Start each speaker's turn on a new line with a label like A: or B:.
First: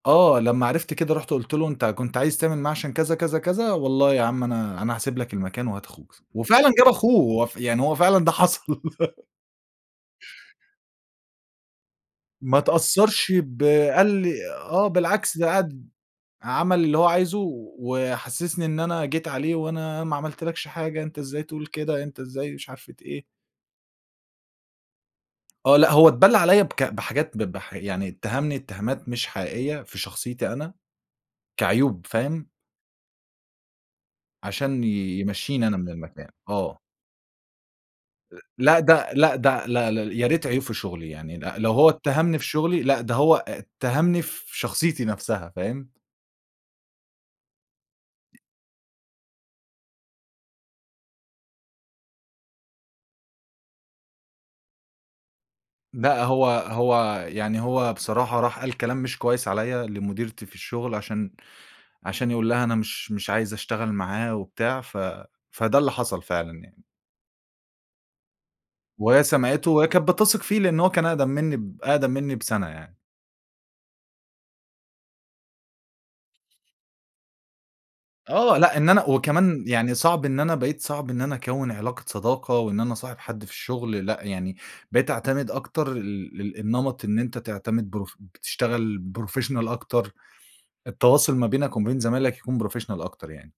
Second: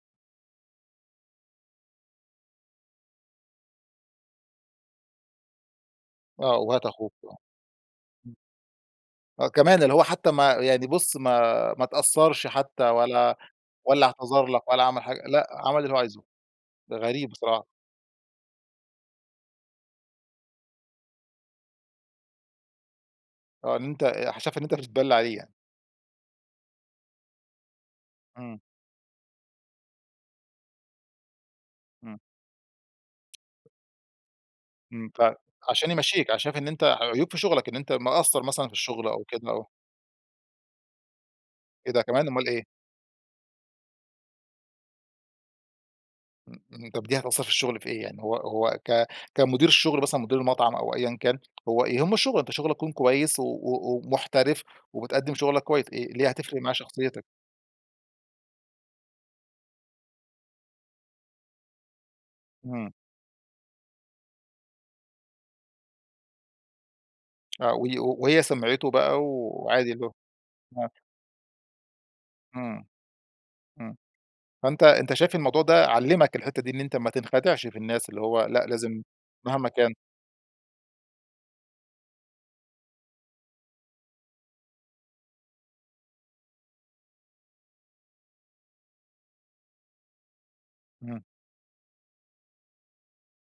A: آه، لما عرفت كده رُحت قُلْت له: "أنتَ كنت عايز تعمل معاه عشان كذا، كذا، كذا والله يا عم أنا أنا هاسيب لَك المكان وهات أخوك."
B: آه،
A: وفعلًا
B: وهات
A: جاب أخوه
B: أخوك آه،
A: هو ف يعني هو فعلًا ده
B: امم.
A: حصل
B: آه، كمان اللي هو حتى ما يعني بُص ما ما اتأثّرش
A: ما
B: حتى
A: اتأثّرش
B: ولا
A: ب
B: والّا
A: قال لي
B: اعتذر لَك ولا
A: آه
B: عمل حاجة
A: بالعكس ده
B: لأ، عمل
A: قعد
B: اللي هو عايزه.
A: عمل
B: ده
A: اللي هو
B: غريب
A: عايزه،
B: بصراحة.
A: وحسسني إن أنا جيت عليه، "وأنا ما عملتلكش حاجة أنتَ إزاي تقول كده؟ أنتَ إزاي مش عارف ت إيه؟"
B: آه إن أنتَ آآ ه شاف إن أنتَ بتتبلّي عليه.
A: آه لأ، هو اتبلّى عليَّ بك بحاجات ب بح يعني اتّهمني
B: امم.
A: اتهامات مش حقيقية في شخصيتي أنا كعيوب
B: امم.
A: فاهم؟ عشان
B: امم
A: ي
B: فعلًا،
A: يمشّيني أنا من
B: عشان يمشِّيك
A: المكان،
B: ع شايف إن
A: آه.
B: أنتً ع عيوب في شغلك إن أنتً مقصَّر
A: [unintelligible]
B: مثلًا في
A: لأ،
B: الشغل
A: ده
B: أو
A: لأ،
B: كده آه.
A: ده لا ل يا ريت عيوب في شغلي يعني ل لو هو
B: إيه ده كمان
A: اتّهمني في
B: أمال ايه؟
A: شغلي لأ، ده هو اتّهمني في شخصيتي نفسها فاهم؟
B: امم، امم طب دي هتأثَّر في الشغل في إيه يعني؟ هو هو ك كمدير الشغل مثلًا مدير المطعم أو أيًا كان، هو يهمه الشغل أنتَ شغلكَ يكون كويس و و ومُحترف، وبتقدم شغلك كويس إيه
A: لأ،
B: ليه
A: هو
B: هتفرق معاه شخصيتك؟
A: هو يعني هو بصراحة راح قال كلام مش كويس عليَّ لمديرتي في الشغل عشان عشان يقول لها: "أنا
B: امم.
A: مش مش عايز أشتغل معاه وبتاع." ف فده اللي حصل فعلًا يعني.
B: آه، و وهي سمعته بقى
A: وهي سمعته وهي
B: وعادي اللي
A: كانت
B: هو
A: بتثق فيه لأن هو
B: آه.
A: كان أقدم منّي ب أقدم منّي بسنة
B: امم،
A: يعني.
B: امم. فأنتَ أنتَ شايف الموضوع ده علِّمك الحتّة دي، إن أنتَ ما تنخدعش في الناس اللي هو
A: آه
B: لأ،
A: لأ، إن
B: لازم
A: أنا وكمان
B: مهما
A: يعني
B: كان
A: صعب إن أنا بقيت صعب إن أنا أكوِّن علاقة صداقة، وإن أنا أصاحب حد في الشغل لأ، يعني بقيت أعتمد أكتر ال لل النمط إن أنتَ تعتمد بروف بتشتغل professional أكتر.
B: امم.
A: التواصل ما بينك وما بين زمايلك يكون professional أكتر يعني.